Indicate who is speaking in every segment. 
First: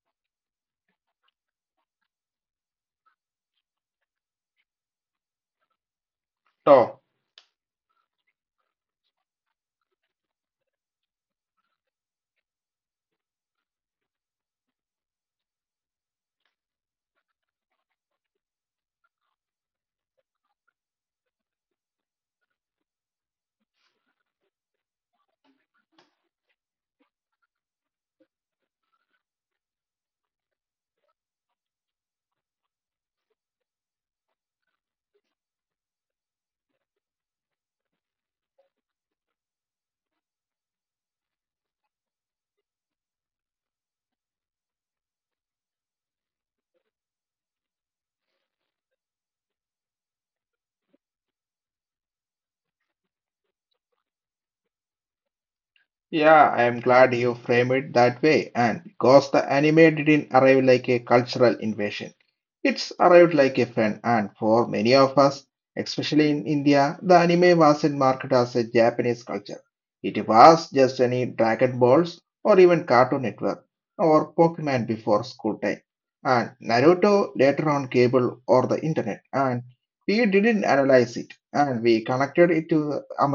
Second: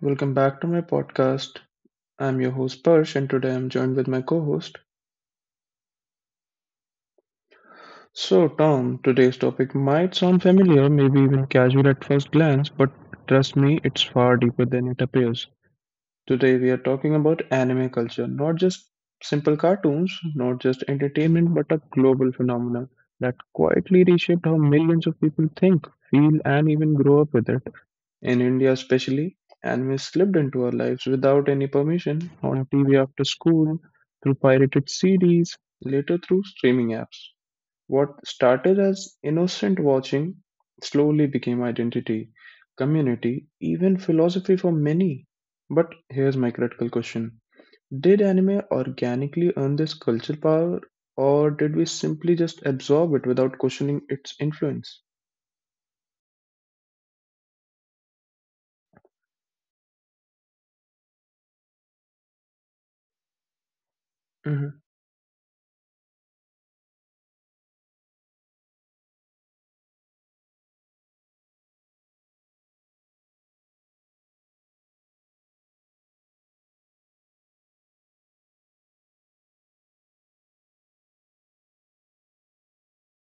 Speaker 1: welcome back to my podcast. I'm your host Parsh, and today I'm joined with my co-host.
Speaker 2: So
Speaker 1: So, Tom, today's topic might sound familiar, maybe even casual at first glance, but trust me, it's far deeper than it appears. Today we are talking about anime culture, not just simple cartoons, not just entertainment, but a global phenomenon that quietly reshaped how millions of people think, feel, and even grow up with it. In India, especially, anime slipped into our lives without any permission, on TV after school, through pirated CDs, later through streaming apps. What started as innocent watching slowly became identity, community, even philosophy for many. But here's my critical question: Did anime organically earn this cultural power, or did we simply just absorb it without questioning its influence?
Speaker 2: yeah, I am glad you frame it that way. And because the anime didn't arrive like a cultural invasion, it's arrived like a friend. And for many of us, especially in India, the anime wasn't marketed as a Japanese culture. It was just any Dragon Balls or even Cartoon Network or Pokemon before school time. And Naruto later on cable or the internet. And we didn't analyze it and we connected it to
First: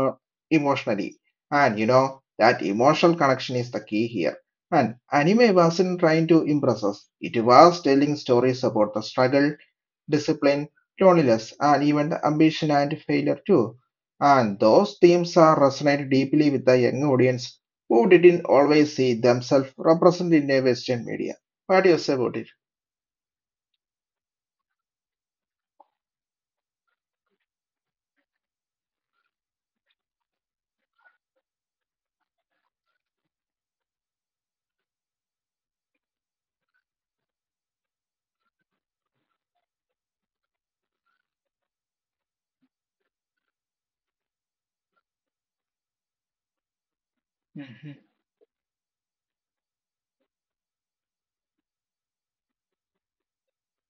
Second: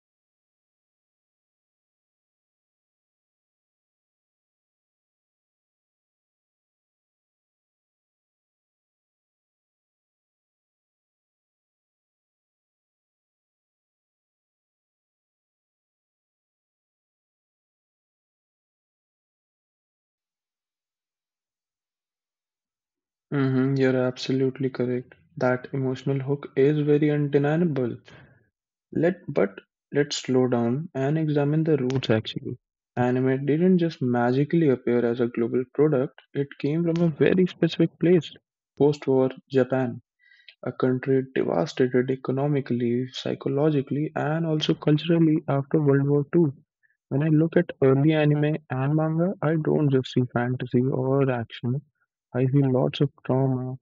Speaker 2: emotionally. And you know, that emotional connection is the key here. And anime wasn't trying to impress us, it was telling stories about the struggle, discipline, loneliness, and even the ambition and failure too. And those themes are resonate deeply with the young audience who didn't always see themselves represented in a Western media. What do you say about it?
Speaker 1: You're absolutely correct. That emotional hook is very undeniable. Let but let's slow down and examine the roots actually. Anime didn't just magically appear as a global product, it came from a very specific place. Post-war Japan, a country devastated economically, psychologically, and also culturally after World War Two. When I look at early anime and manga, I don't just see fantasy or action. I see lots of trauma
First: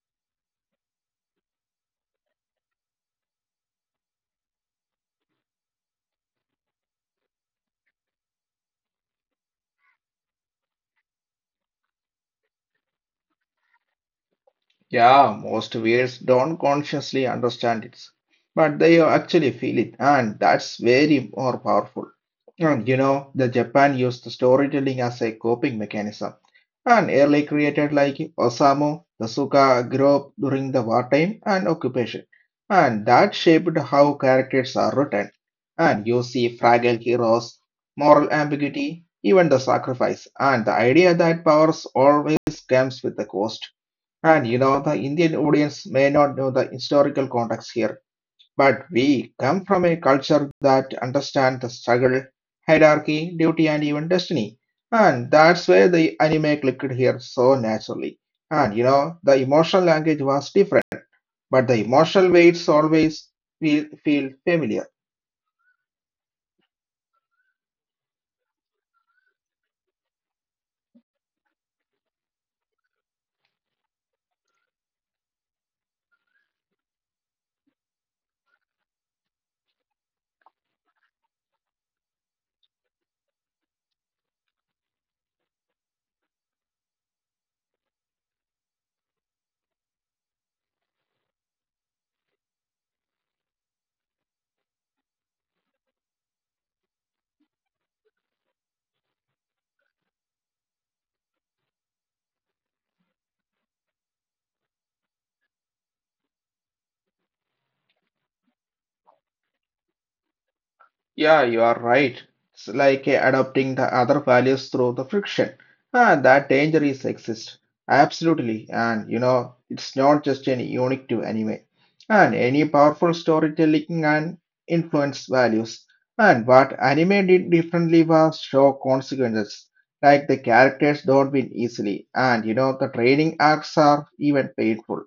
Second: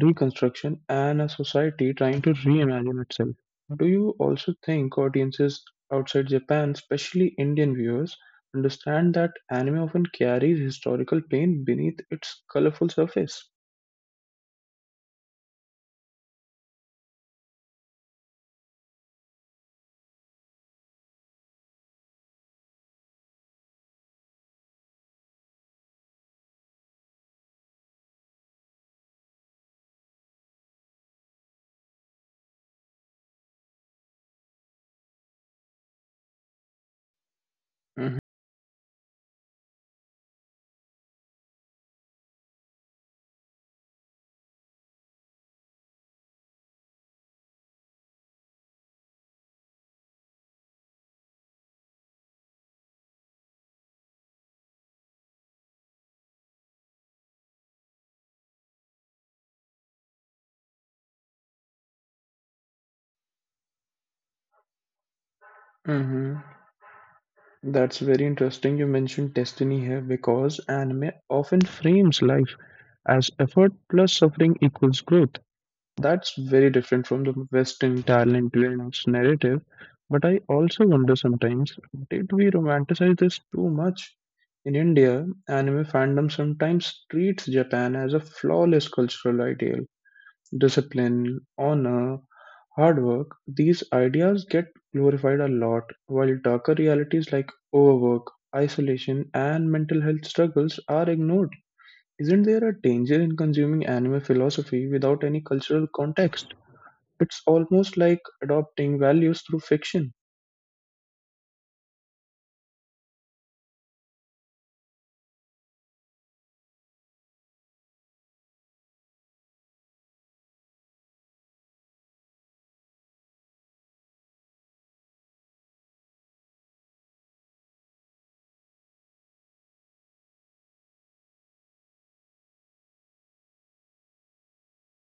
Speaker 1: reconstruction and a society trying to reimagine itself. Do you also think audiences outside Japan, especially Indian viewers, understand that anime often carries historical pain beneath its colorful surface?
Speaker 2: Yeah, most weirds don't consciously understand it, but they actually feel it, and that's very more powerful. And you know, the Japan used the storytelling as a coping mechanism, and early created like Osamu, the Suka group during the wartime and occupation, and that shaped how characters are written. And you see fragile heroes,
Speaker 1: Mhm.
Speaker 2: moral ambiguity, even the sacrifice, and the idea that powers always comes with a cost. And you know, the Indian audience may not know the historical context here, but we come from a culture that understands the struggle, hierarchy, duty, and even destiny. And that's where the anime clicked here so naturally. And you know, the emotional language was different, but the emotional weights always feel familiar.
Speaker 1: Mm-hmm. That's very interesting. You mentioned destiny here because anime often frames life as effort plus suffering equals growth. That's very different from the Western talent wins narrative, but I also wonder sometimes, did we romanticize this too much? In India, anime fandom sometimes treats Japan as a flawless cultural ideal. Discipline, honor, hard work, these ideas get glorified a lot, while darker realities like overwork, isolation, and mental health struggles are ignored. Isn't there a danger in consuming anime philosophy without any cultural context? It's almost like adopting values through fiction.
Speaker 2: Yeah, you are right. It's like adopting the other values through the friction. Ah, that danger is exist. Absolutely. And you know, it's not just an unique to anime. And any powerful storytelling and influence values. And what anime did differently was show consequences. Like the characters don't win easily. And you know, the training acts are even painful.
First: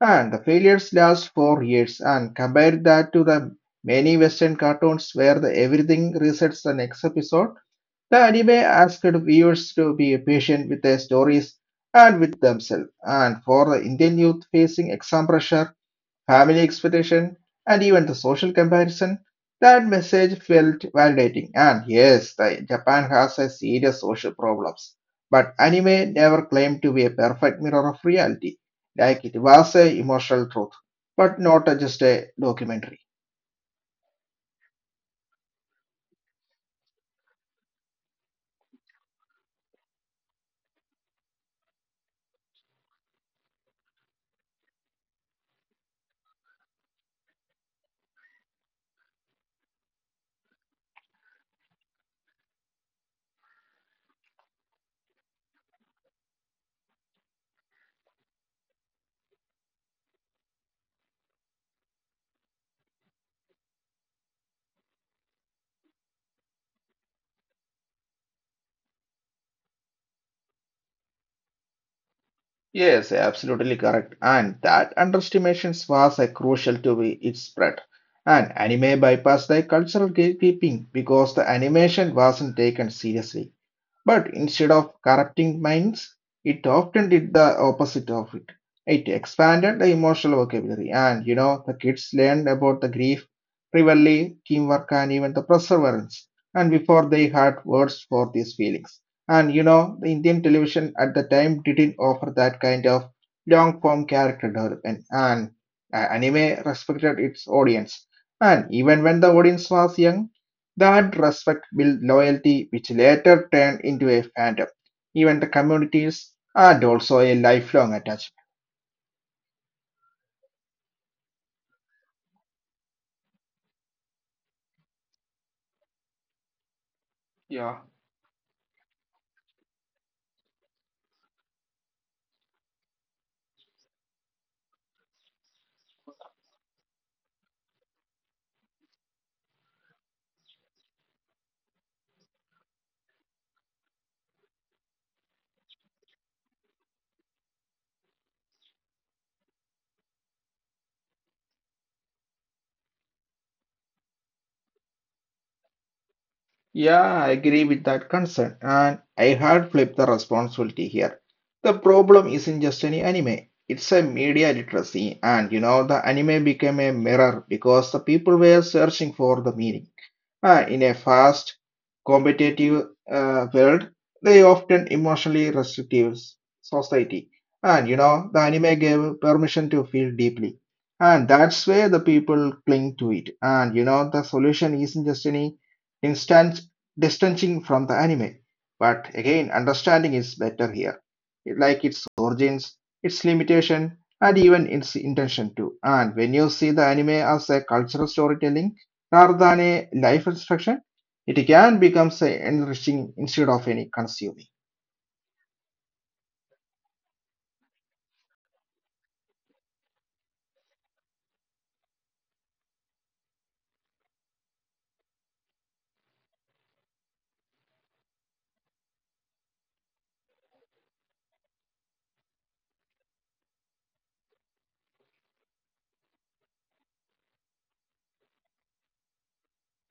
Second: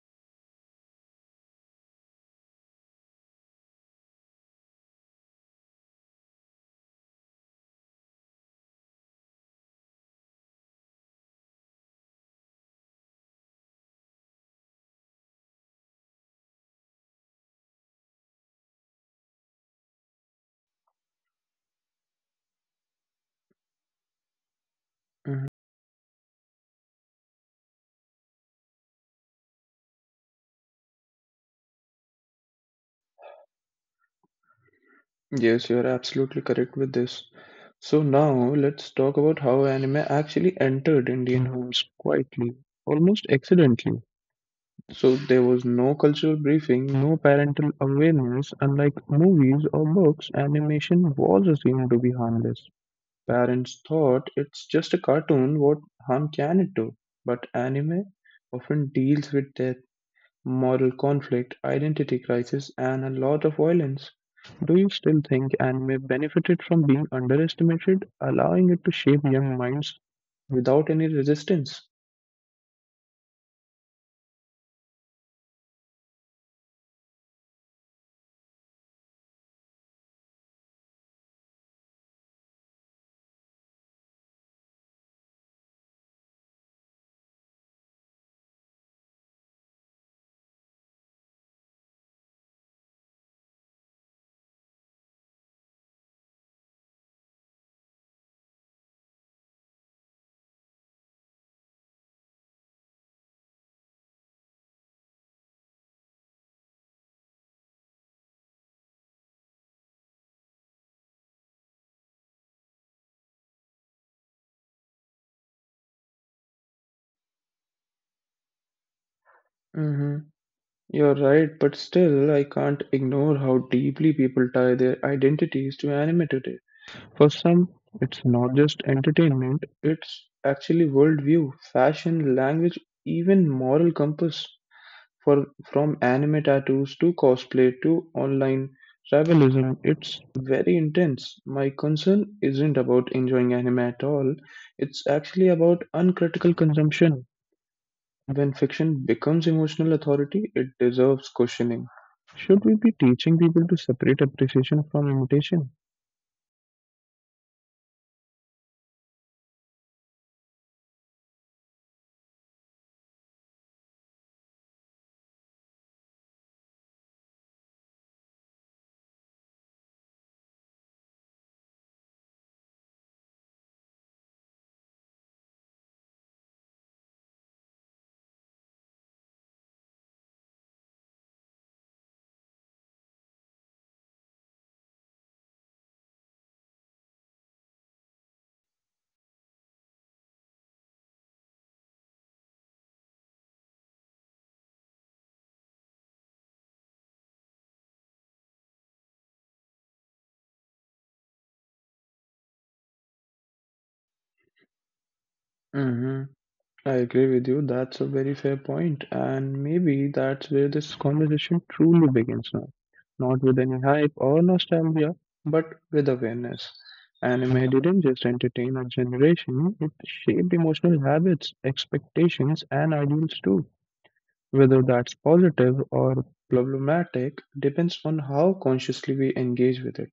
Speaker 2: And the failures last 4 years and compare that to the many Western cartoons where the everything resets the next episode, the anime asked viewers to be patient with their stories and with themselves. And for the Indian youth facing exam pressure, family expectation, and even the social comparison, that message felt validating. And yes, the Japan has a serious social problems,
Speaker 1: Mhm.
Speaker 2: but anime never claimed to be a perfect mirror of reality. Like it was a emotional truth, but not a- just a documentary.
Speaker 1: Yes, you're absolutely correct with this. So now let's talk about how anime actually entered Indian homes quietly, almost accidentally. So there was no cultural briefing, no parental awareness. Unlike movies or books, animation was assumed to be harmless. Parents thought it's just a cartoon, what harm can it do? But anime often deals with death, moral conflict, identity crisis, and a lot of violence. Do you still think anime benefited from being underestimated, allowing it to shape young minds without any resistance?
Speaker 2: Yes, absolutely correct. And that underestimation was a crucial to be its spread. And anime bypassed the cultural gatekeeping because the animation wasn't taken seriously. But instead of corrupting minds, it often did the opposite of it. It expanded the emotional vocabulary, and you know, the kids learned about the grief, rivalry, teamwork, and even the perseverance. And before they had words for these feelings. And you know, the Indian television at the time didn't offer that kind of long form character development, and anime respected its audience. And even when the audience was young, that respect built loyalty, which later turned into a fandom. Even the communities and also a lifelong attachment.
Speaker 1: hmm You're right, but still, I can't ignore how deeply people tie their identities to anime today. For some, it's
Speaker 2: Yeah,
Speaker 1: not just entertainment, it's actually worldview, fashion, language, even moral compass. For from anime tattoos to cosplay to online tribalism, it's very intense. My concern isn't about enjoying anime at all, it's actually about uncritical consumption. When fiction becomes emotional authority, it deserves questioning. Should we be teaching people to separate appreciation from imitation?
Speaker 2: yeah, I agree with that concern, and I had flipped the responsibility here. The problem isn't just any anime; it's a media literacy, and you know the anime became a mirror because the people were searching for the meaning. In a fast, competitive world, they often emotionally restrictive society. And you know, the anime gave permission to feel deeply. And that's where the people cling to it. And you know, the solution isn't just any instant distancing from the anime, but again, understanding is better here. Like its origins, its limitation, and even its intention too. And when you see the anime as a cultural storytelling, rather than a life instruction, it can become say, enriching instead of any consuming.
Speaker 1: Mhm. I agree with you. That's a very fair point, and maybe that's where this conversation truly begins now. Not with any hype or nostalgia, but with awareness. Anime didn't just entertain our generation, it shaped emotional habits, expectations, and ideals too. Whether that's positive or problematic depends on how consciously we engage with it.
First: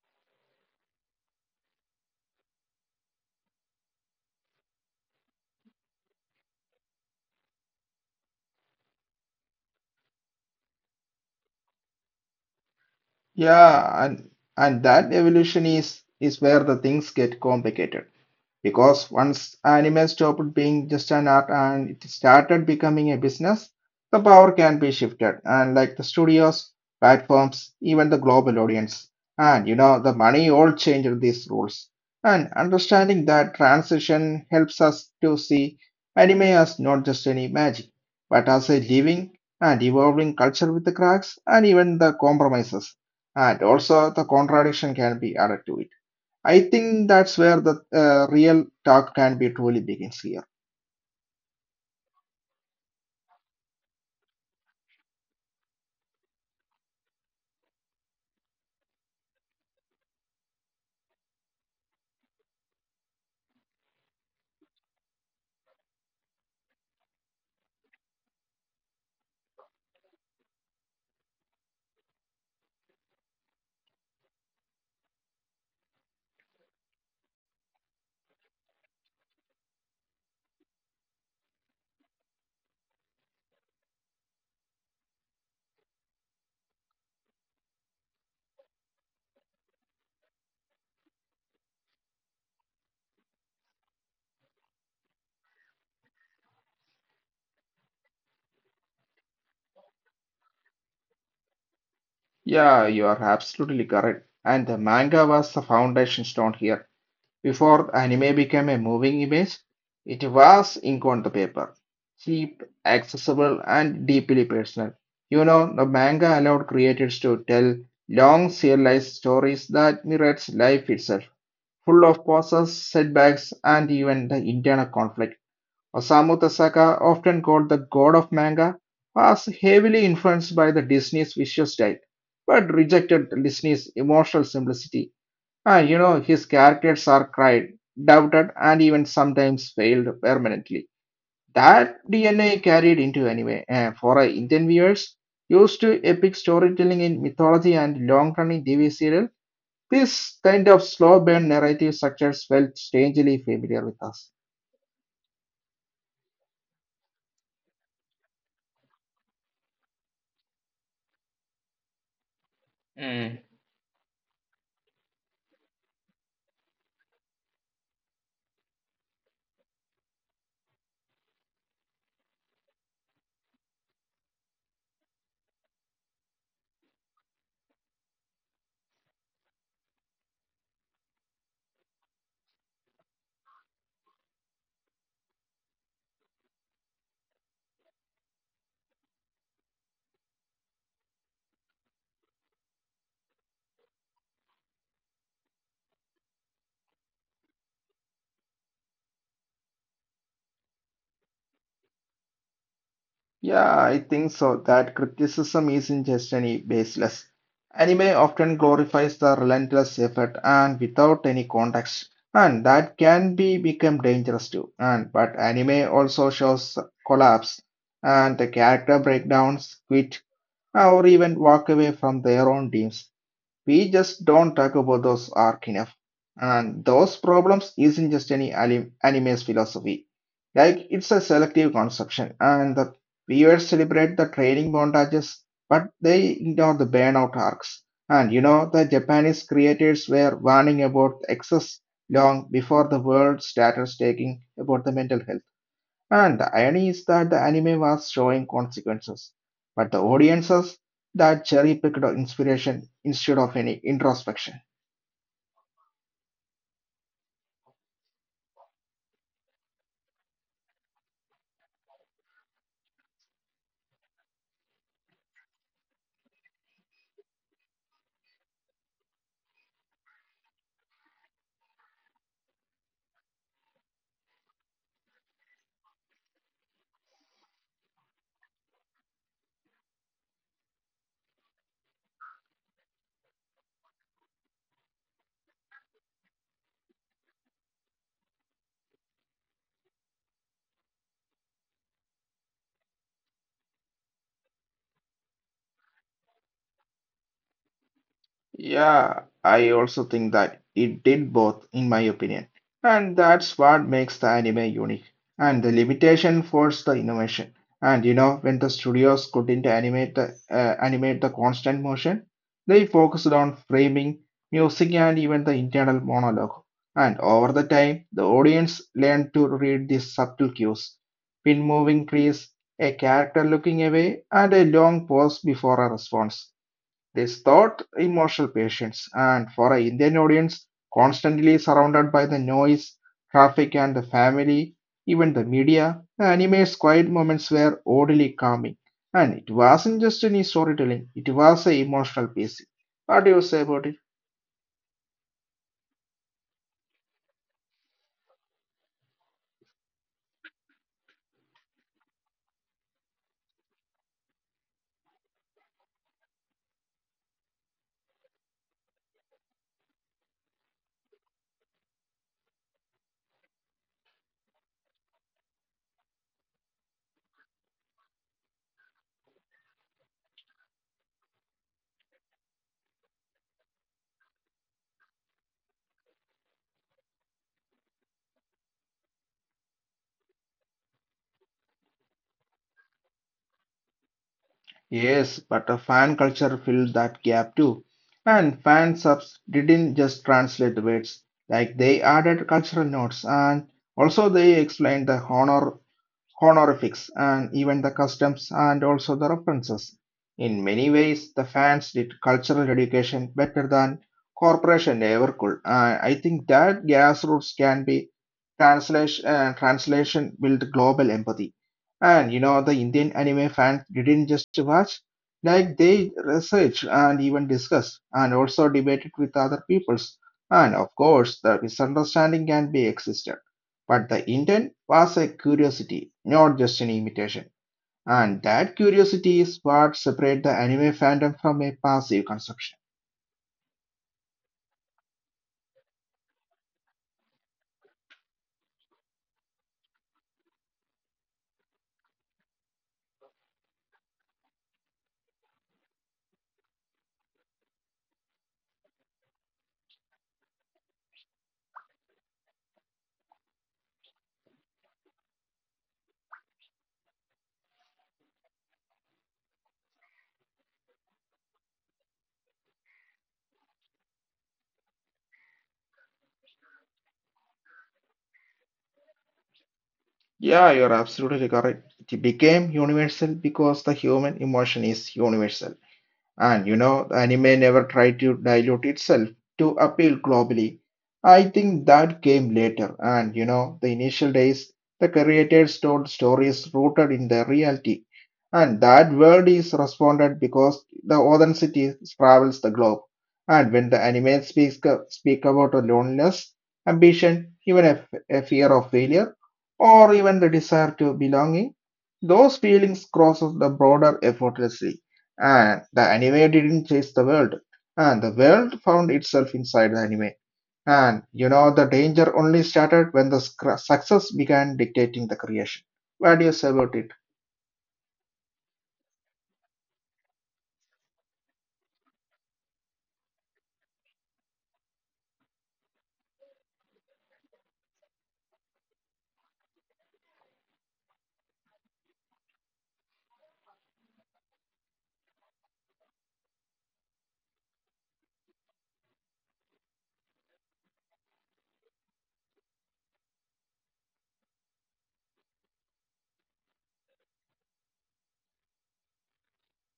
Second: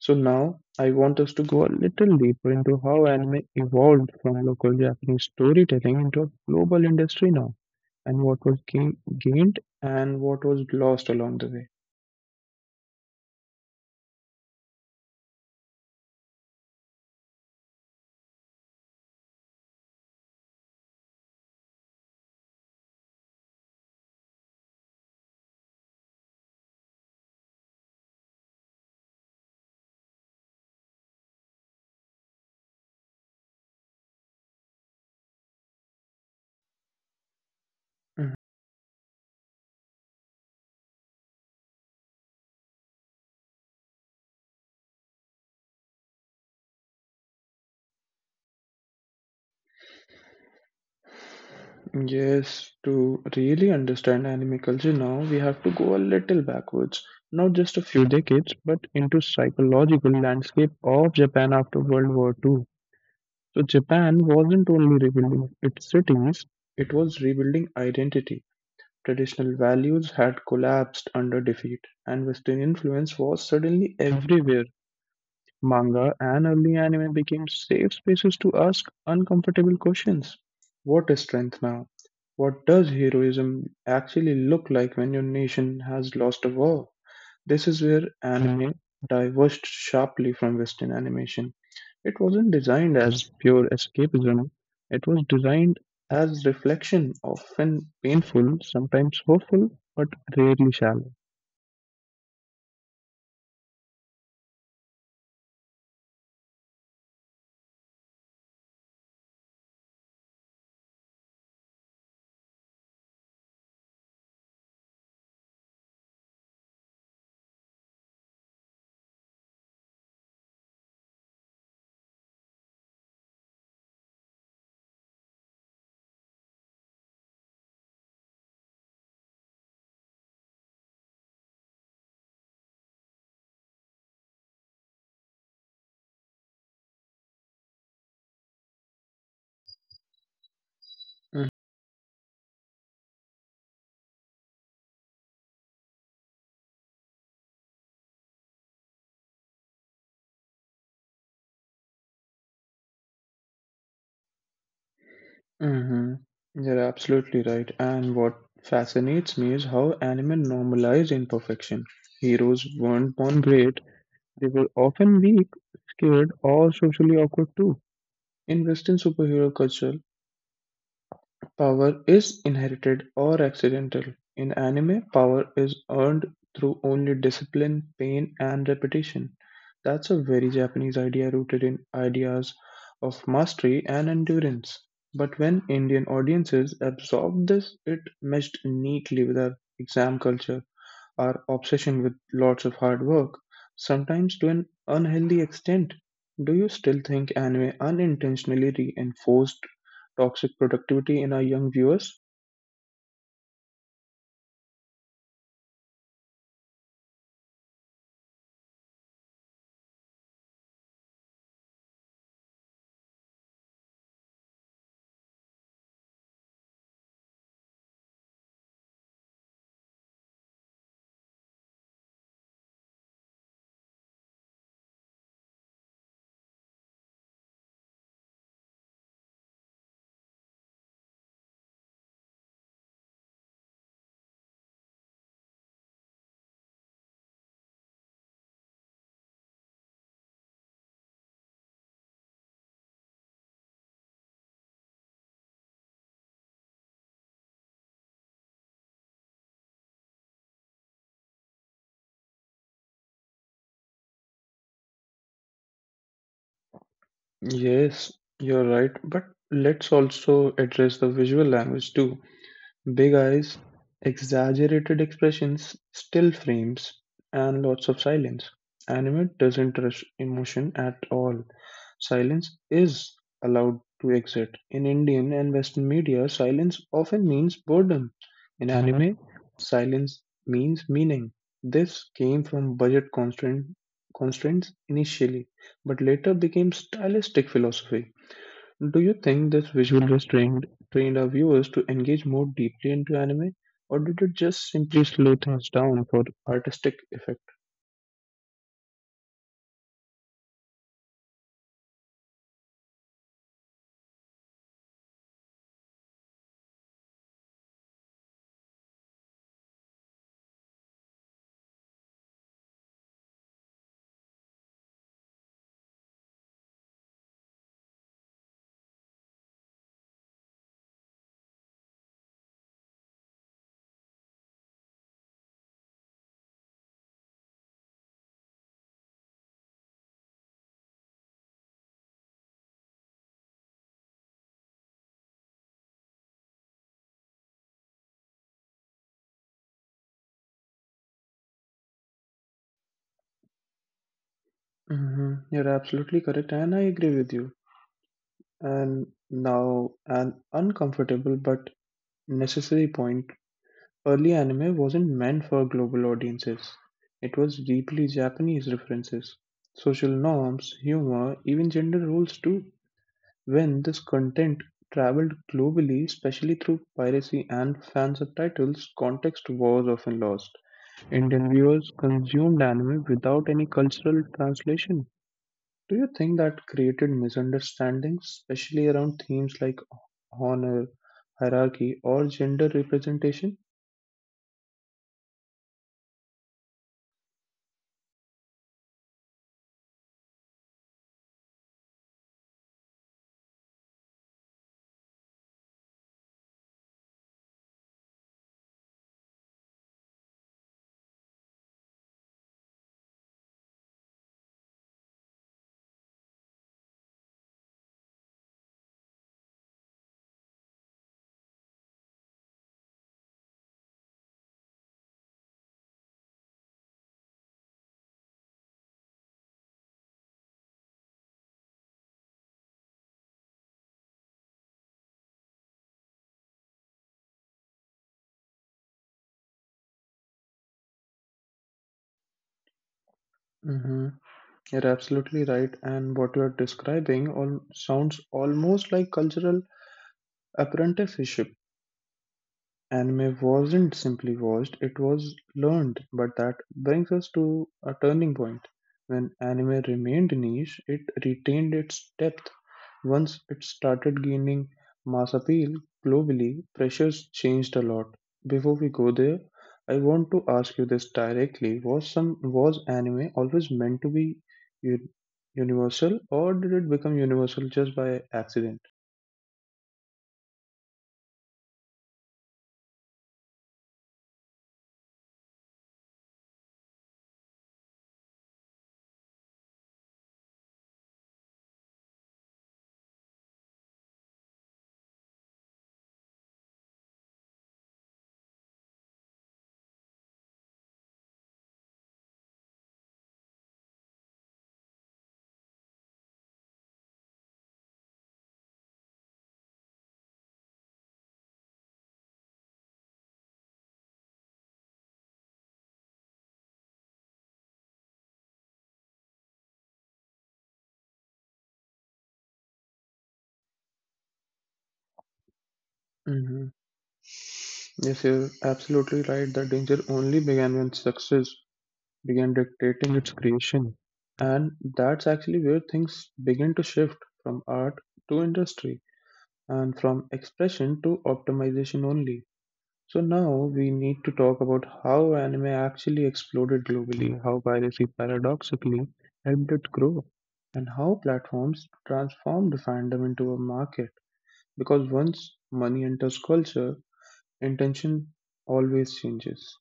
Speaker 1: So now I want us to go a little deeper into how anime evolved from local Japanese storytelling into a global industry now, and what was gained and what was lost along the way.
Speaker 2: Yeah, and that evolution is where the things get complicated. Because once anime stopped being just an art and it started becoming a business, the power can be shifted, and like the studios, platforms, even the global audience. And you know, the money all changed these rules. And understanding that transition helps us to see anime as not just any magic,
Speaker 1: Mhm.
Speaker 2: but as a living and evolving culture with the cracks and even the compromises. And also, the contradiction can be added to it. I think that's where the real talk can be truly begins here.
Speaker 1: Yes, to really understand anime culture now, we have to go a little backwards, not just a few decades, but into psychological landscape of Japan after World War II. So Japan wasn't only rebuilding its cities, it was rebuilding identity. Traditional values had collapsed under defeat, and Western influence was suddenly everywhere. Manga and early anime became safe spaces to ask uncomfortable questions. What is strength now? What does heroism actually look like when your nation has lost a war? This is where anime diverged sharply from Western animation. It wasn't designed as pure escapism, it was designed as reflection, often painful, sometimes hopeful, but rarely shallow.
Speaker 2: Yeah, you are absolutely correct. And the manga was the foundation stone here. Before the anime became a moving image, it was ink on the paper, cheap, accessible, and deeply personal. You know, the manga allowed creators to tell long serialized stories that mirrors life itself, full of pauses, setbacks, and even the internal conflict. Osamu Tezuka, often called the god of manga, was heavily influenced by the Disney's visual style, but rejected Disney's emotional simplicity. You know, his characters are cried, doubted, and even sometimes failed permanently. That DNA carried into anime. For our Indian viewers, used to epic storytelling in mythology and long-running TV serial, this kind of slow burn narrative structures felt strangely familiar with us.
Speaker 1: Mm-hmm. You're absolutely right. And what fascinates me is how anime normalized imperfection. Heroes weren't born great, they were often weak, scared, or socially awkward too. In Western superhero culture, power is inherited or accidental; in anime, power is earned through only discipline, pain, and repetition. That's a very Japanese idea rooted in ideas of mastery and endurance. But when Indian audiences absorbed this, it meshed neatly with our exam culture. Our obsession with lots of hard work, sometimes to an unhealthy extent. Do you still think anime unintentionally reinforced toxic productivity in our young viewers?
Speaker 2: Yeah, I think so. That criticism isn't just any baseless. Anime often glorifies the relentless effort and without any context, and that can be become dangerous too. And but anime also shows collapse and the character breakdowns, quit, or even walk away from their own teams we just don't talk about those arc enough. And those problems isn't just any anime's philosophy. Like it's a selective construction, and the viewers celebrate the training montages, but they ignore the burnout arcs. And you know, the Japanese creators were warning about excess long before the world started taking about the mental health. And the irony is that the anime was showing consequences, but the audiences that cherry picked inspiration instead of any introspection.
Speaker 1: Yes, you're right, but let's also address the visual language too. Big eyes, exaggerated expressions, still frames, and lots of silence. Anime doesn't rush emotion at all. Silence is allowed to exist. In Indian and Western media, silence often means boredom. In anime, silence means meaning. This came from constraints initially, but later became stylistic philosophy. Do you think this visual restraint trained our viewers to engage more deeply into anime, or did it just simply slow things down for artistic effect?
Speaker 2: Yeah, I also think that it did both, in my opinion. And that's what makes the anime unique. And the limitation forced the innovation. And you know, when the studios couldn't animate the constant motion, they focused on framing, music, and even the internal monologue. And over the time, the audience learned to read these subtle cues. Pin moving trees, a character looking away, and a long pause before a response they sought emotional patience, and for an Indian audience constantly surrounded by the noise, traffic, and the family, even the media, the anime's quiet moments were oddly calming. And it wasn't just any storytelling, it was an emotional pacing. What do you say about it?
Speaker 1: You're absolutely correct, and I agree with you. And now, an uncomfortable but necessary point: early anime wasn't meant for global audiences, it was deeply Japanese references, social norms, humor, even gender roles, too. When this content traveled globally, especially through piracy and fan subtitles, context was often lost. Indian viewers consumed anime without any cultural translation. Do you think that created misunderstandings, especially around themes like honor, hierarchy, or gender representation?
Speaker 2: Yes, but the fan culture filled that gap too. And fan subs didn't just translate the words, like they added cultural notes and also they explained the honorifics, and even the customs and also the references. In many ways, the fans did cultural education better than corporation ever could. And I think that grassroots can be translation build global empathy. And you know, the Indian anime fans didn't just watch, like they researched and even discussed and also debated with other peoples. And of course, the misunderstanding can be existed. But the intent was a curiosity, not just an imitation. And that curiosity is what separates the anime fandom from a passive consumption.
Speaker 1: Mm-hmm. You're absolutely right, and what you're describing all sounds almost like cultural apprenticeship. Anime wasn't simply watched, it was learned. But that brings us to a turning point. When anime remained niche, it retained its depth. Once it started gaining mass appeal globally, pressures changed a lot. Before we go there, I want to ask you this directly. Was anime always meant to be u- universal, or did it become universal just by accident?
Speaker 2: Yeah, you're absolutely correct. It became universal because the human emotion is universal. And you know, anime never tried to dilute itself to appeal globally. I think that came later, and you know, the initial days, the creators told stories rooted in their reality, and that world is responded because the authenticity travels the globe. And when the anime speak about a loneliness, ambition, even a fear of failure, or even the desire to belonging, those feelings crosses the border effortlessly. And the anime didn't chase the world, and the world found itself inside the anime. And you know, the danger only started when the success began dictating the creation. What do you say about it?
Speaker 1: Yes, you're absolutely right. The danger only began when success began dictating its creation. And that's actually where things begin to shift from art to industry and from expression to optimization only. So now we need to talk about how anime actually exploded globally, how piracy paradoxically helped it grow, and how platforms transformed the fandom into a market. Because once money enters culture, intention always changes.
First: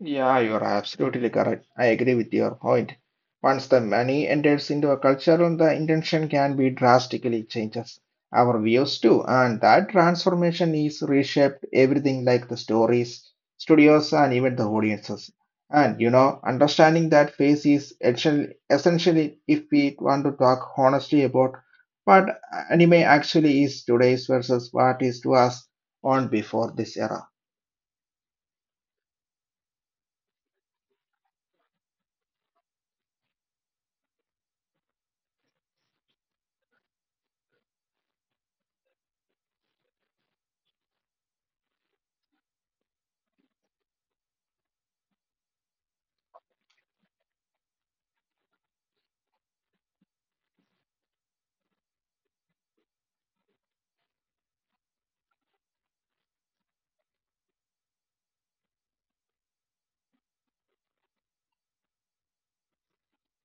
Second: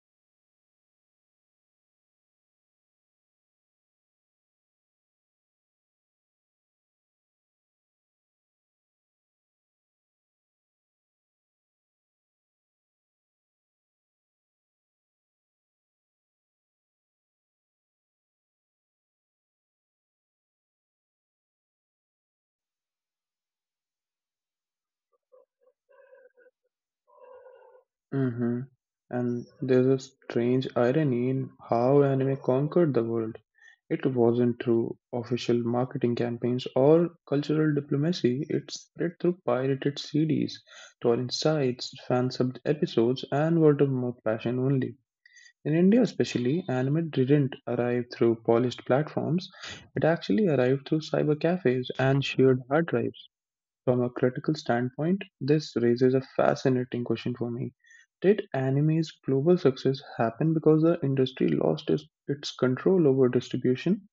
Speaker 2: Yeah, you are absolutely correct. I agree with your point. Once the money enters into a culture, the intention can be drastically changes our views too, and that transformation is reshaped everything like the stories, studios, and even the audiences. And you know, understanding that phase is essentially if we want to talk honestly about what anime actually is today's versus what is to us on before this era.
Speaker 1: hmm And there's a strange irony in how anime conquered the world. It wasn't through official marketing campaigns or cultural diplomacy, it spread through pirated CDs, torrent sites, fan subbed episodes, and word of mouth passion only. In India, especially, anime didn't arrive through polished platforms, it actually arrived through cyber cafes and shared hard drives. From a critical standpoint, this raises a fascinating question for me. Did anime's global success happen because the industry lost its control over distribution?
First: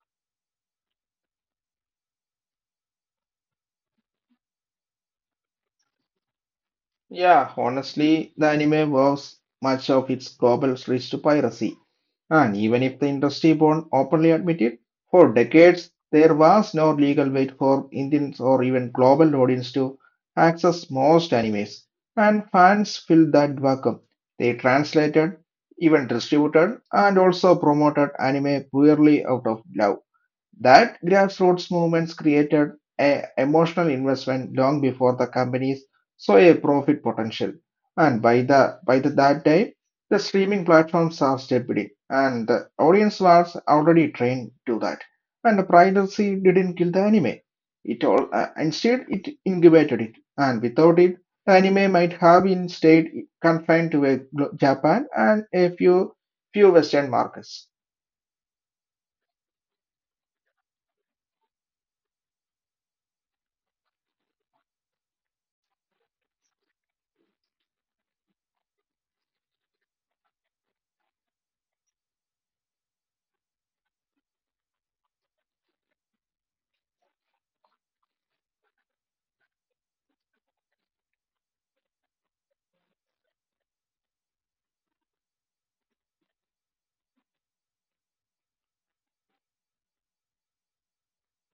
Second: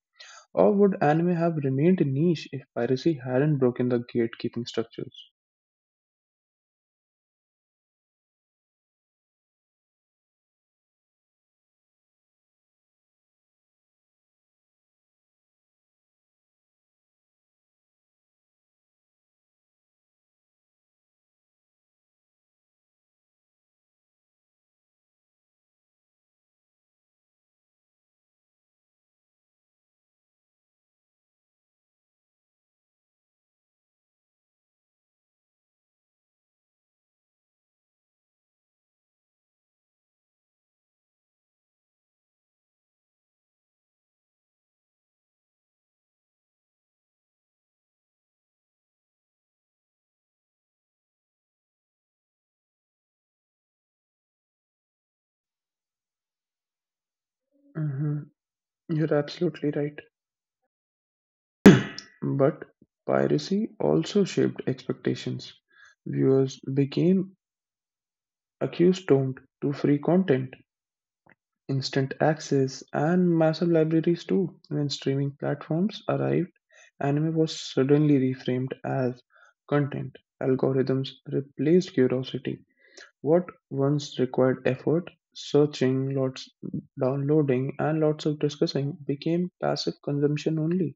Speaker 1: Or would anime have remained niche if piracy hadn't broken the gatekeeping structures?
Speaker 2: Yeah, honestly, the anime owes much of its global reach to piracy. And even if the industry won't openly admit it, for decades there was no legal way for Indians or even global audience to access most animes. And fans filled that vacuum. They translated, even distributed, and also promoted anime purely out of love. That grassroots movements created an emotional investment long before the companies saw a profit potential. And by that time, the streaming platforms saw stability, and the audience was already trained to that. And the piracy didn't kill the anime; it all instead it incubated it. And without it, the anime might have been stayed confined to Japan and a few Western markets.
Speaker 1: Mhm. You're absolutely right. But piracy also shaped expectations. Viewers became accustomed to free content, instant access, and massive libraries too. When streaming platforms arrived, anime was suddenly reframed as content. Algorithms replaced curiosity. What once required effort, searching, lots downloading, and lots of discussing became passive consumption only.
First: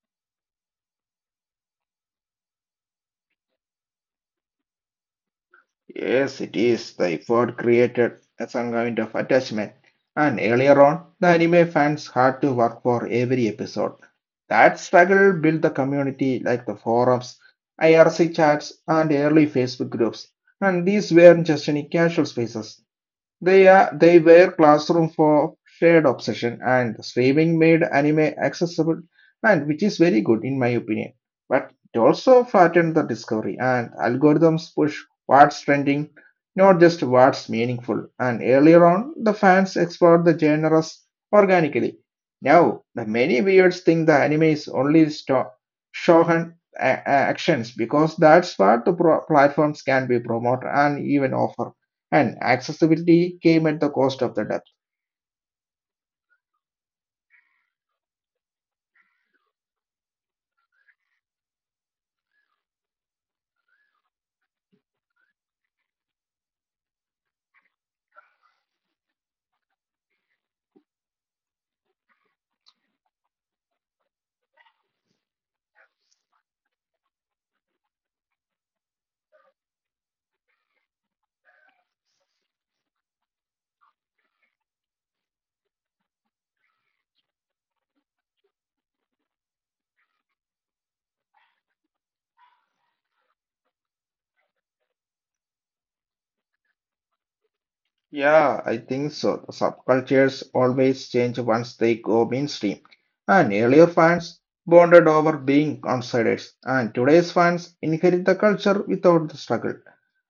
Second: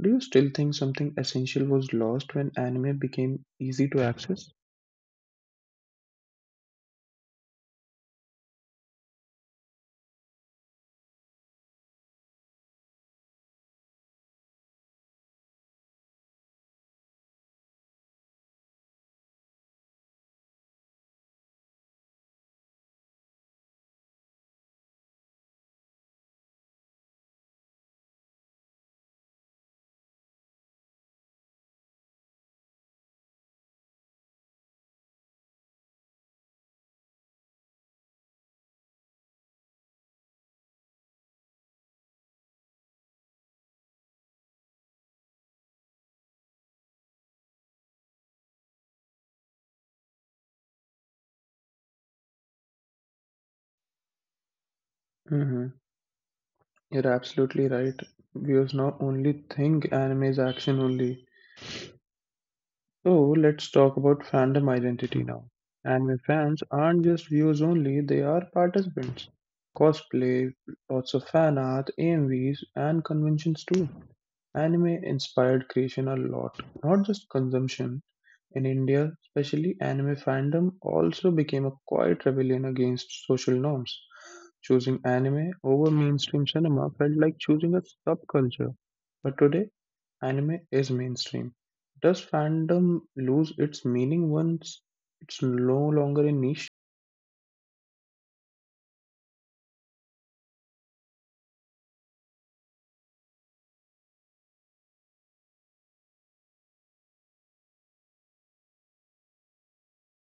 Speaker 1: Do you still think something essential was lost when anime became easy to access?
Speaker 2: Yes, it is. The effort created a some kind of attachment. And earlier on, the anime fans had to work for every episode. That struggle built the community like the forums, IRC chats, and early Facebook groups. And these weren't just any casual spaces. They were classroom for shared obsession, and streaming made anime accessible, and which is very good in my opinion. But it also flattened the discovery, and algorithms push what's trending, not just what's meaningful. And earlier on, the fans explored the genres organically. Now, the many viewers think the anime is only shonen actions because that's what the platforms can be promoted and even offer. And accessibility came at the cost of the depth.
Speaker 1: Mm-hmm. You're absolutely right. Viewers now only think anime is action only. So let's talk about fandom identity now. Anime fans aren't just viewers only, they are participants. Cosplay, lots of fan art, AMVs, and conventions too. Anime inspired creation a lot, not just consumption. In India, especially, anime fandom also became a quiet rebellion against social norms. Choosing anime over mainstream cinema felt like choosing a subculture. But today, anime is mainstream, does fandom lose its meaning once it's no longer a niche?
Speaker 2: Yeah, I think so. Subcultures always change once they go mainstream. And earlier fans bonded over being outsiders, and today's fans inherit the culture without the struggle.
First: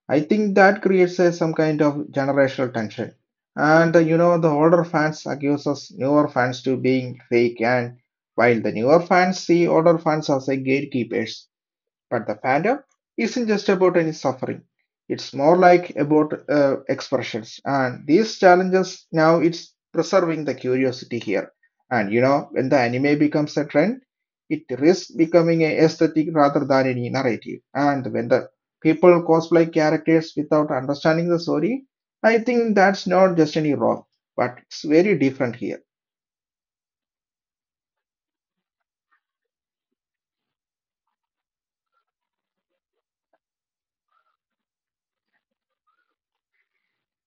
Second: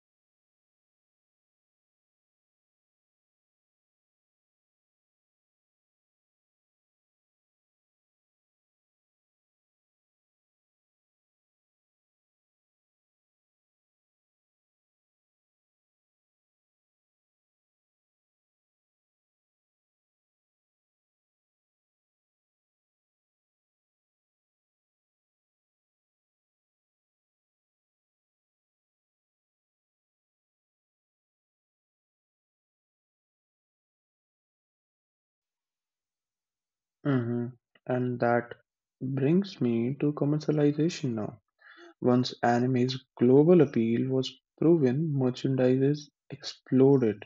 Speaker 2: I think that creates a, some kind of generational tension. And the older fans accuse us newer fans to being fake, and while the newer fans see older fans as a gatekeepers. But the fandom isn't just about any suffering. It's more like about expressions. And these challenges now it's preserving the curiosity here. And you know, when the anime becomes a trend, it risks becoming an aesthetic rather than any narrative. And when the people cosplay characters without understanding the story, I think that's not just any wrong, but it's very different here.
Speaker 1: hmm And that brings me to commercialization now. Once anime's global appeal was proven, merchandise exploded.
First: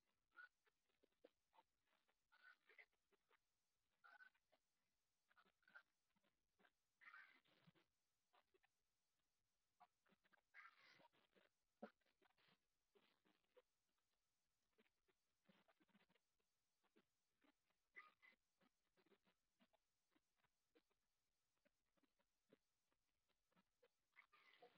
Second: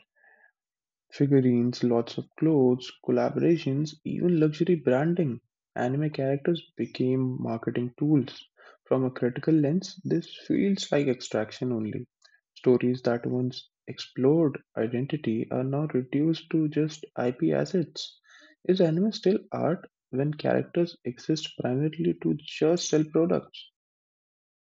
Speaker 1: Figurines, lots of clothes, collaborations, even luxury branding. Anime characters became marketing tools. From a critical lens, this feels like extraction only. Stories that once explored identity are now reduced to just IP assets. Is anime still art when characters exist primarily to just sell products?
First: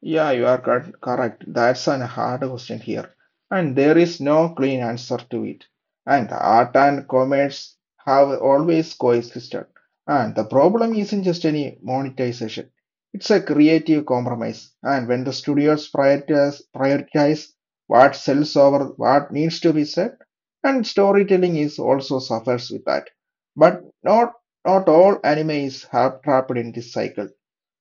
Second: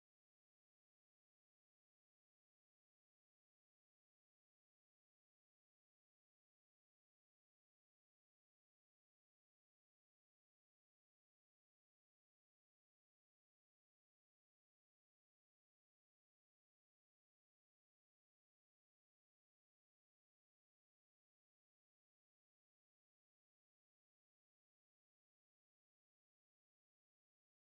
Speaker 2: Yeah, you are correct. That's an hard question here, and there is no clean answer to it. And art and commerce have always coexisted. And the problem isn't just any monetization, it's a creative compromise. And when the studios prioritize what sells over what needs to be said, and storytelling is also suffers with that. But not all anime is trapped in this cycle.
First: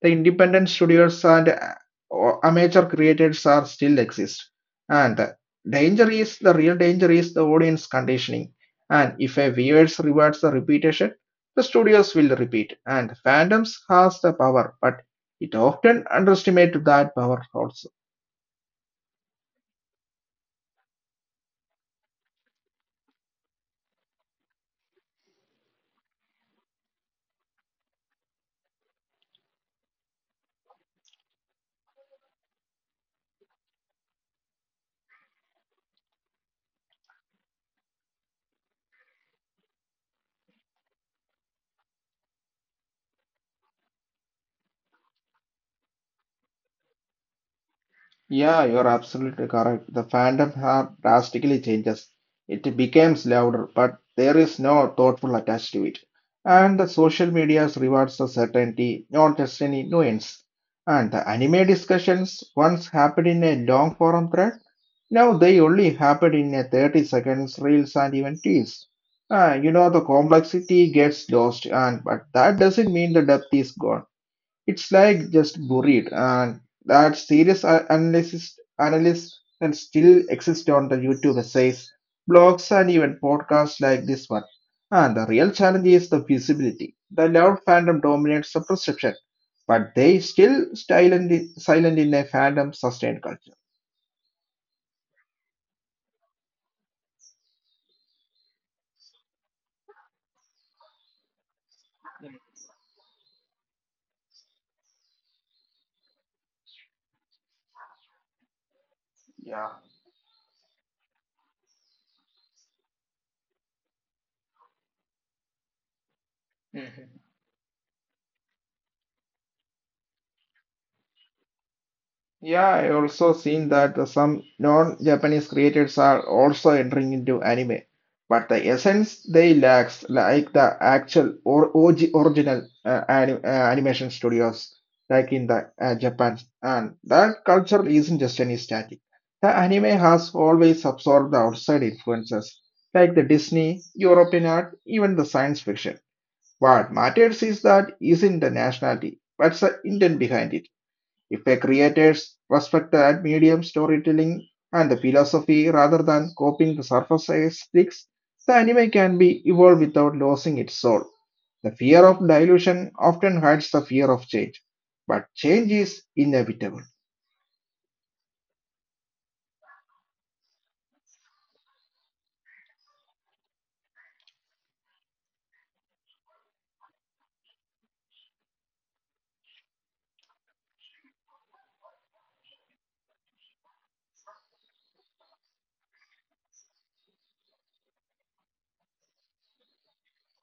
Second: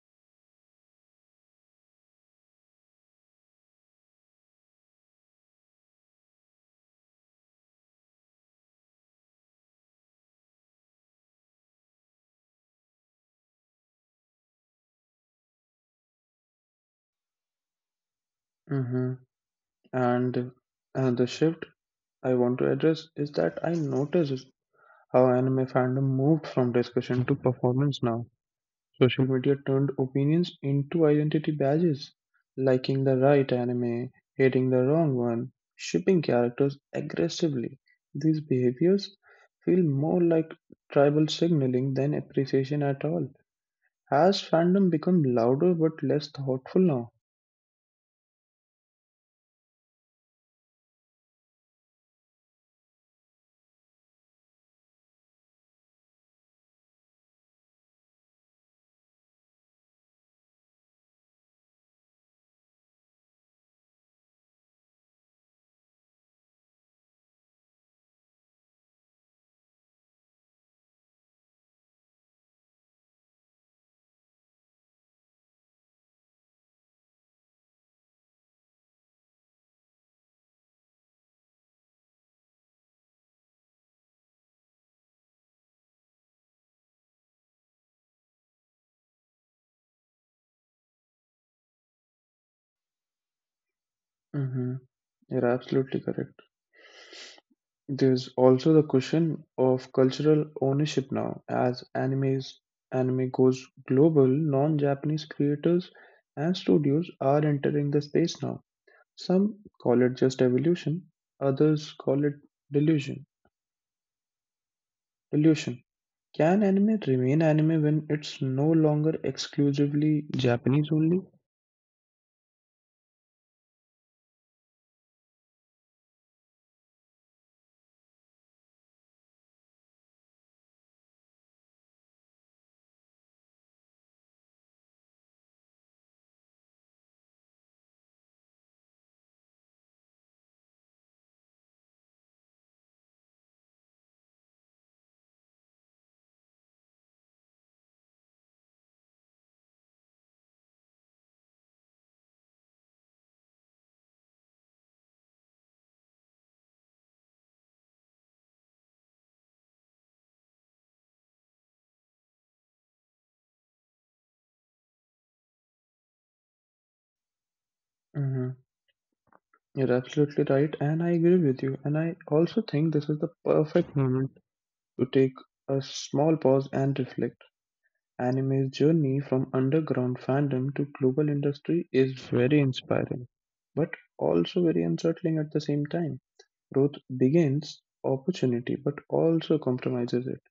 Speaker 2: The independent studios and amateur creators are still exist. And the real danger is the audience conditioning. And if a viewers rewards the repetition, the studios will repeat. And fandoms has the power, but it often underestimates that power also.
Speaker 1: Mm-hmm. And, and the shift I want to address is that I notice how anime fandom moved from discussion to performance now. Social media turned opinions into identity badges, liking the right anime, hating the wrong one, shipping characters aggressively. These behaviors feel more like tribal signaling than appreciation at all. Has fandom become louder but less thoughtful now?
Speaker 2: Yeah, you're absolutely correct. The fandom have drastically changes. It becomes louder, but there is no thoughtful attached to it. And the social media rewards the certainty, not just any nuance. And the anime discussions once happened in a long forum thread, now they only happen in a 30 seconds reels and even tease. The complexity gets lost, and but that doesn't mean the depth is gone. It's like just buried, and that serious analysis can still exist on the YouTube essays, blogs, and even podcasts like this one. And the real challenge is the visibility. The loud fandom dominates the perception, but they still silent in a fandom sustained culture.
Speaker 1: hmm You're absolutely correct. There's also the question of cultural ownership now. As anime goes global, non Japanese creators and studios are entering the space now. Some
Speaker 2: Yeah.
Speaker 1: call it just evolution, others call it delusion. delusion. Can anime remain anime when it's no longer exclusively Japanese only?
Speaker 2: Yeah, I also seen that some non-Japanese creators are also entering into anime, but the essence they lacks, like the actual or OG original animation studios, like in the Japan. And that culture isn't just any static. The anime has always absorbed the outside influences, like the Disney, European art, even the science fiction. What matters is that isn't the nationality, but the intent behind it. If a creators respected medium storytelling and the philosophy rather than copying the surface aesthetics, the anime can be evolved without losing its soul. The fear of dilution often hides the fear of change, but change is inevitable.
Speaker 1: hmm You're absolutely right, and I agree with you. And I also think this is the perfect moment to take a small pause and reflect. Anime's journey from underground fandom to global industry is very inspiring, but also very unsettling at the same time. Growth begins opportunity, but also compromises it.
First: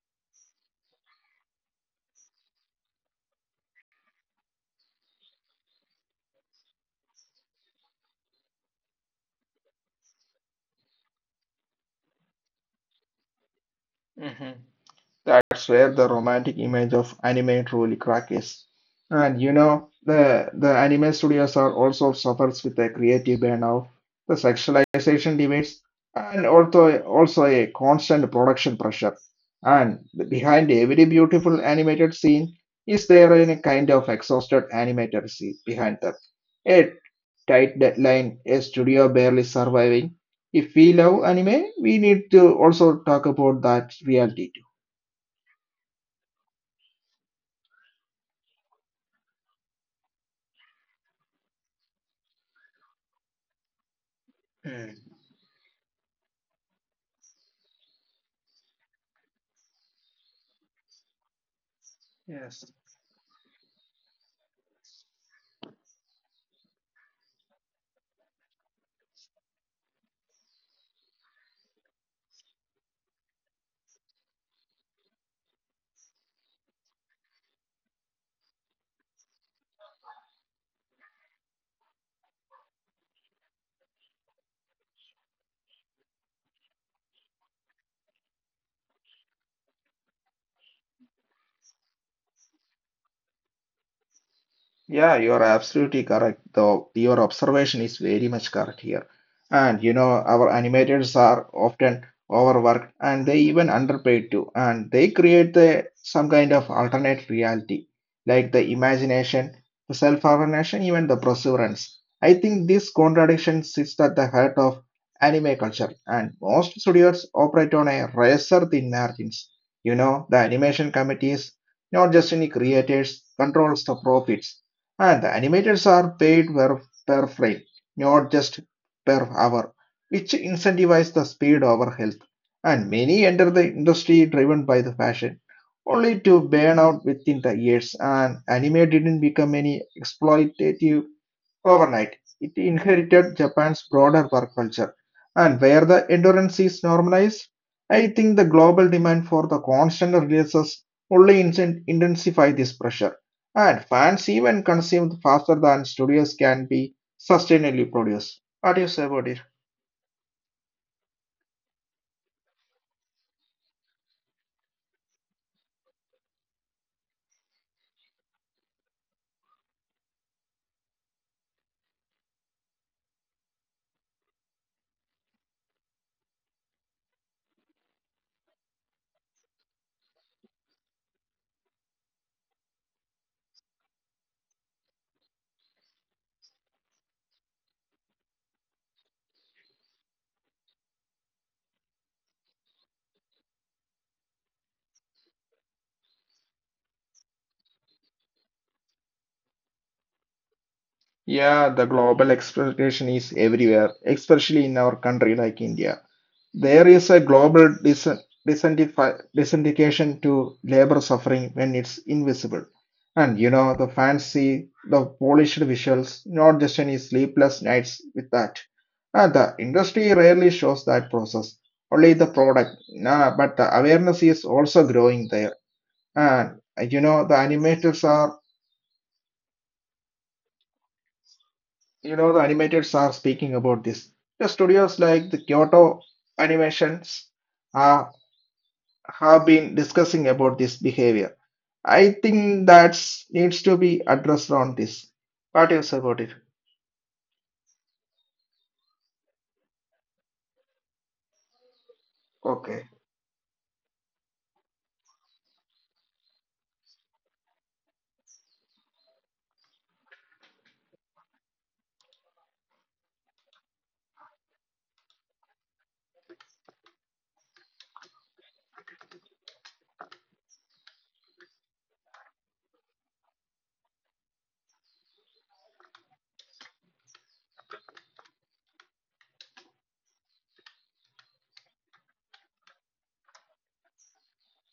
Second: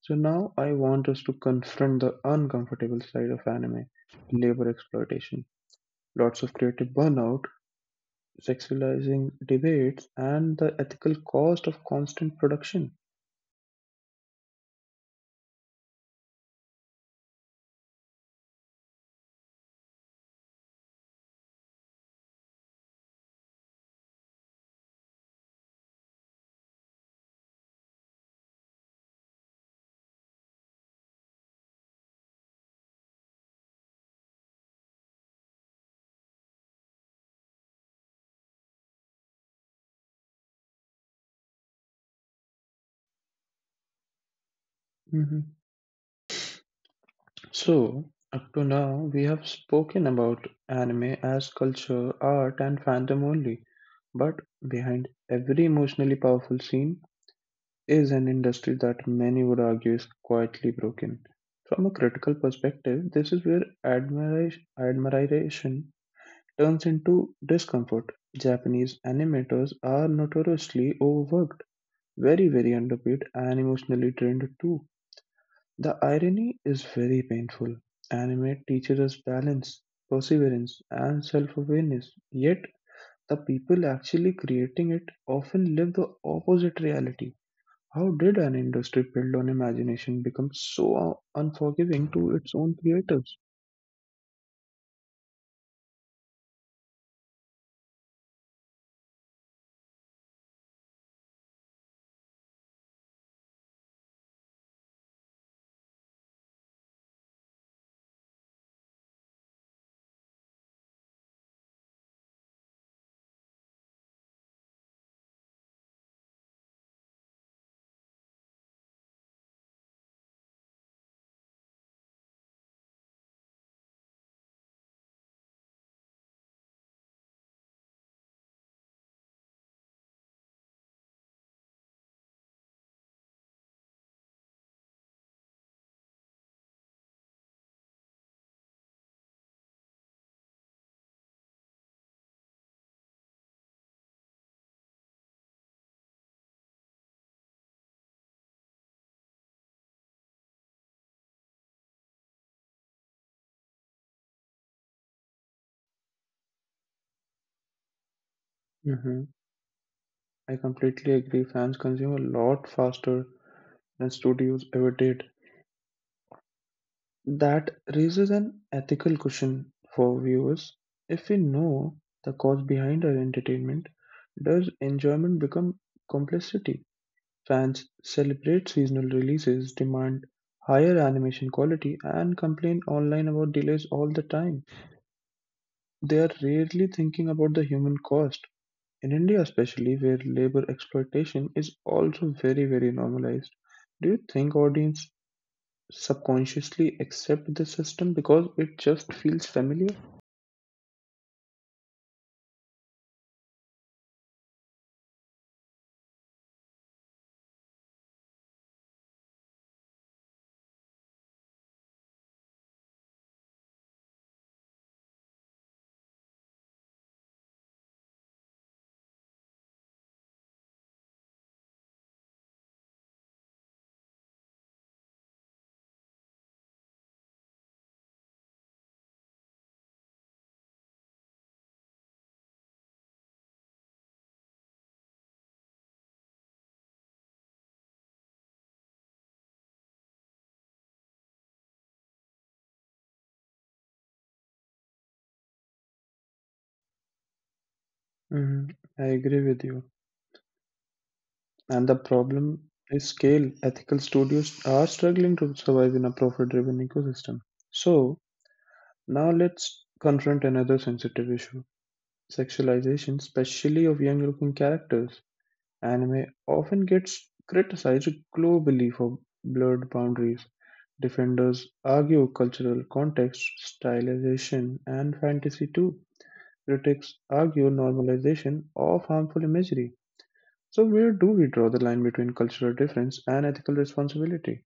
Speaker 1: So now I want us to confront the uncomfortable side of anime labor exploitation. Lots of creative burnout, sexualizing debates, and the ethical cost of constant production.
Speaker 2: That's where the romantic image of anime truly cracks. And you know, the anime studios are also suffers with a creative burnout, the sexualization debates, and also a constant production pressure. And behind every beautiful animated scene is there a kind of exhausted animator see behind them. A tight deadline, a studio barely surviving. If we love anime, we need to also talk about that reality
Speaker 1: Mm-hmm. So, up to now, we have spoken about anime as culture, art, and fandom only. But
Speaker 2: too.
Speaker 1: behind every emotionally powerful scene is an industry that many would argue is quietly broken. From a critical
Speaker 2: Yes.
Speaker 1: perspective, this is where admiration turns into discomfort. Japanese animators are notoriously overworked, very, very underpaid, and emotionally drained too. The irony is very painful. Anime teaches us balance, perseverance, and self awareness, yet, the people actually creating it often live the opposite reality. How did an industry built on imagination become so unforgiving to its own creators?
Speaker 2: Yeah, you are absolutely correct. Though your observation is very much correct here. And you know, our animators are often overworked and they even underpaid too. And they create the some kind of alternate reality, like the imagination, the self-awareness, even the perseverance. I think this contradiction sits at the heart of anime culture, and most studios operate on a razor-thin margins. You know, the animation committees, not just any creators, controls the profits and the animators are paid per frame, not just per hour, which incentivizes the speed over health. And many enter the industry driven by the fashion, only to burn out within the years. And anime didn't become any exploitative overnight, it inherited Japan's broader work culture. And where the endurance is normalized, I think the global demand for the constant releases only intensify this pressure. And fans even consumed faster than studios can be sustainably produced. What do you say
Speaker 1: hmm
Speaker 2: about it?
Speaker 1: I completely agree. Fans consume a lot faster than studios ever did. That raises an ethical question for viewers. If we know the cause behind our entertainment, does enjoyment become complicity? Fans celebrate seasonal releases, demand higher animation quality, and complain online about delays all the time. They are rarely thinking about the human cost. In India, especially, where labor exploitation is also very, very normalized, do you think audience subconsciously accept the system because it just feels familiar?
Speaker 2: Yeah, the global expectation is everywhere, especially in our country like India. There is a to labor suffering when it's invisible. And you know, the fancy, the polished visuals, not just any sleepless nights with that. And the industry rarely shows that process, only the product. Nah, but the awareness is also growing there. And you know, the animators are, you know, the animators are speaking about this. The studios like the Kyoto Animations are. Have been discussing about this behavior. I think that needs to be addressed on this. What is about it?
Speaker 1: hmm I agree with you. And the problem
Speaker 2: Okay.
Speaker 1: is scale. Ethical studios are struggling to survive in a profit driven ecosystem. So, now let's confront another sensitive issue: sexualization, especially of young looking characters. Anime often gets criticized globally for blurred boundaries. Defenders argue cultural context, stylization, and fantasy too. Critics argue normalization of harmful imagery. So, where do we draw the line between cultural difference and ethical responsibility?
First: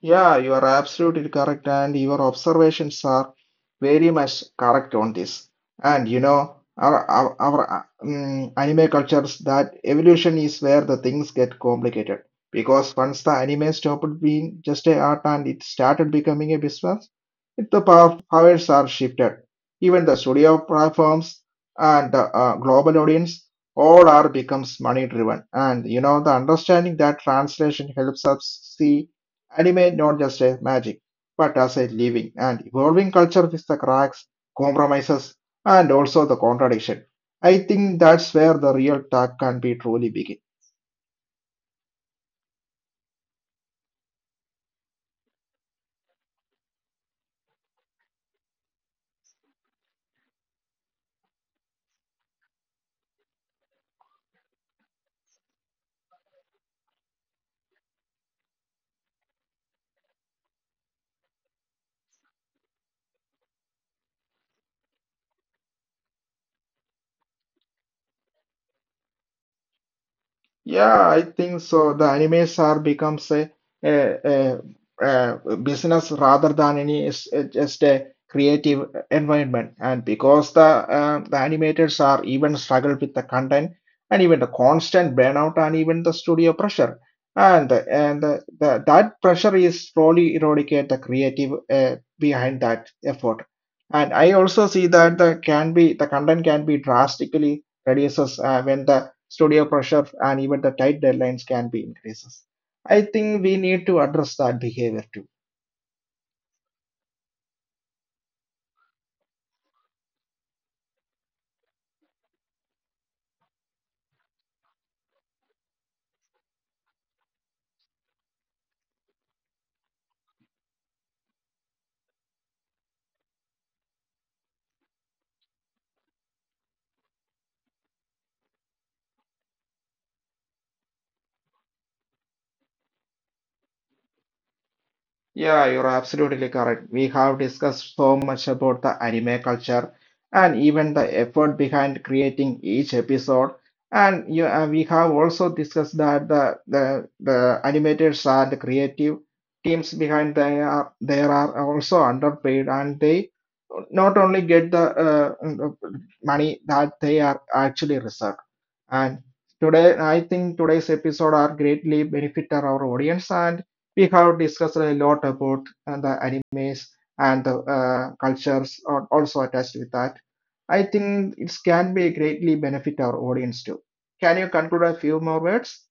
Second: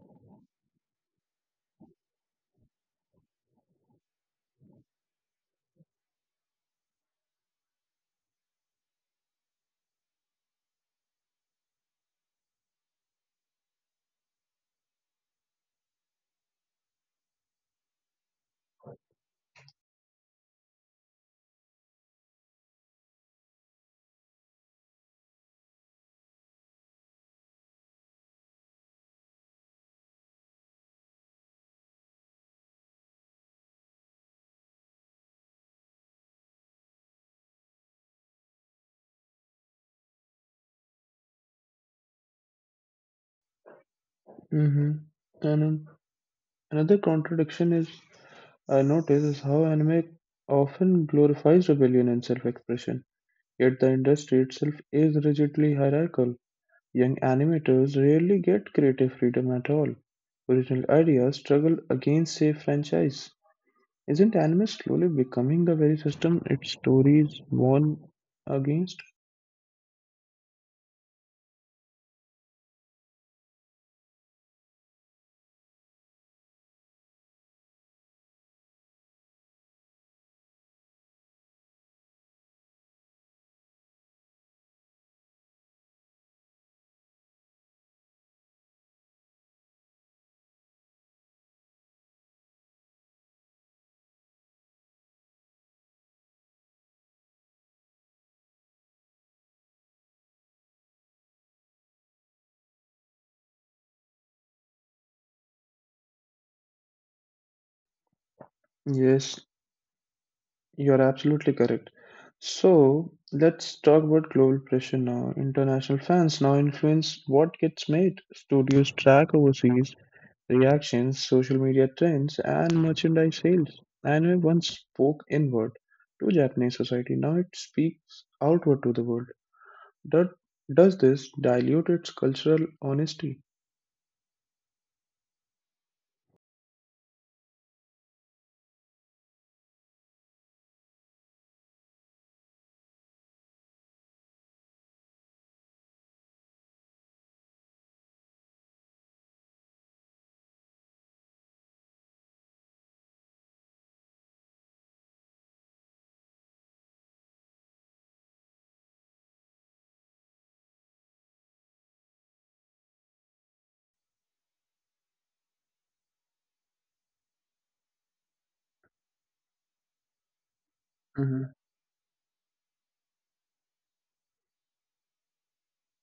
Speaker 2: Yeah, you are absolutely correct, and your observations are very much correct on this. And you know, our anime cultures that evolution is where the things get complicated because once the anime stopped being just a art and it started becoming a business, it, the powers are shifted. Even the studio platforms and the global audience all are becomes money driven. And you know, the understanding that translation helps us see anime not just a magic, but as a living and evolving culture with the cracks, compromises, and also the contradiction. I think that's where the real talk can be truly begin.
Speaker 1: hmm And another contradiction is I notice is how anime often glorifies rebellion and self-expression, yet the industry itself is rigidly hierarchical. Young animators rarely get creative freedom at all. Original ideas struggle against safe franchise. Isn't anime slowly becoming the very system its stories warn against?
Speaker 2: Yeah, I think so. The animes are becomes a, a, a business rather than any is just a creative environment. And because the animators are even struggle with the content and even the constant burnout and even the studio pressure. And that pressure is slowly eradicate the creative behind that effort. And I also see that the can be the content can be drastically reduces when the studio pressure, and even the tight deadlines can be increases. I think we need to address that behavior too.
Speaker 1: Yes, you're absolutely correct. So let's talk about global pressure now. International fans now influence what gets made. Studios track overseas reactions, social media trends, and merchandise sales. Anime once spoke inward to Japanese society, now it speaks outward to the world. Does does this dilute its cultural honesty?
Speaker 2: Yeah, you're absolutely correct. We have discussed so much about the anime culture and even the effort behind creating each episode. And we have also discussed that the animators and the creative teams behind they are also underpaid and they not only get the money that they are actually reserved. And today, I think today's episode are greatly benefit our audience, and we have discussed a lot about the animes and the cultures are also attached with that. I think it can be greatly benefit our audience too. Can you conclude a few more words?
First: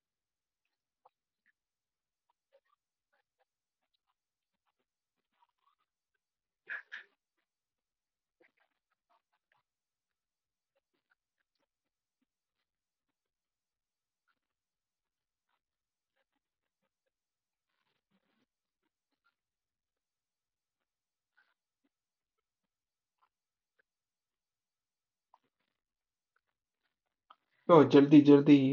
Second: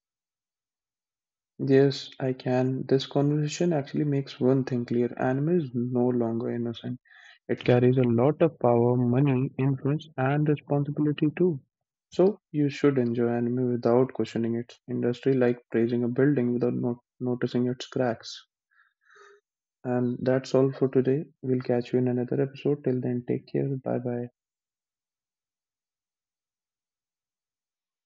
Speaker 1: Yes, I can. This conversation actually makes one thing clear. Anime is no longer innocent. It carries a lot of power, money, influence, and responsibility too. So you should enjoy anime without questioning its industry, like praising a building without not noticing its cracks. And that's all for today. We'll catch you in another episode. Till then, take care. Bye bye.
Speaker 2: So, jaldi jaldi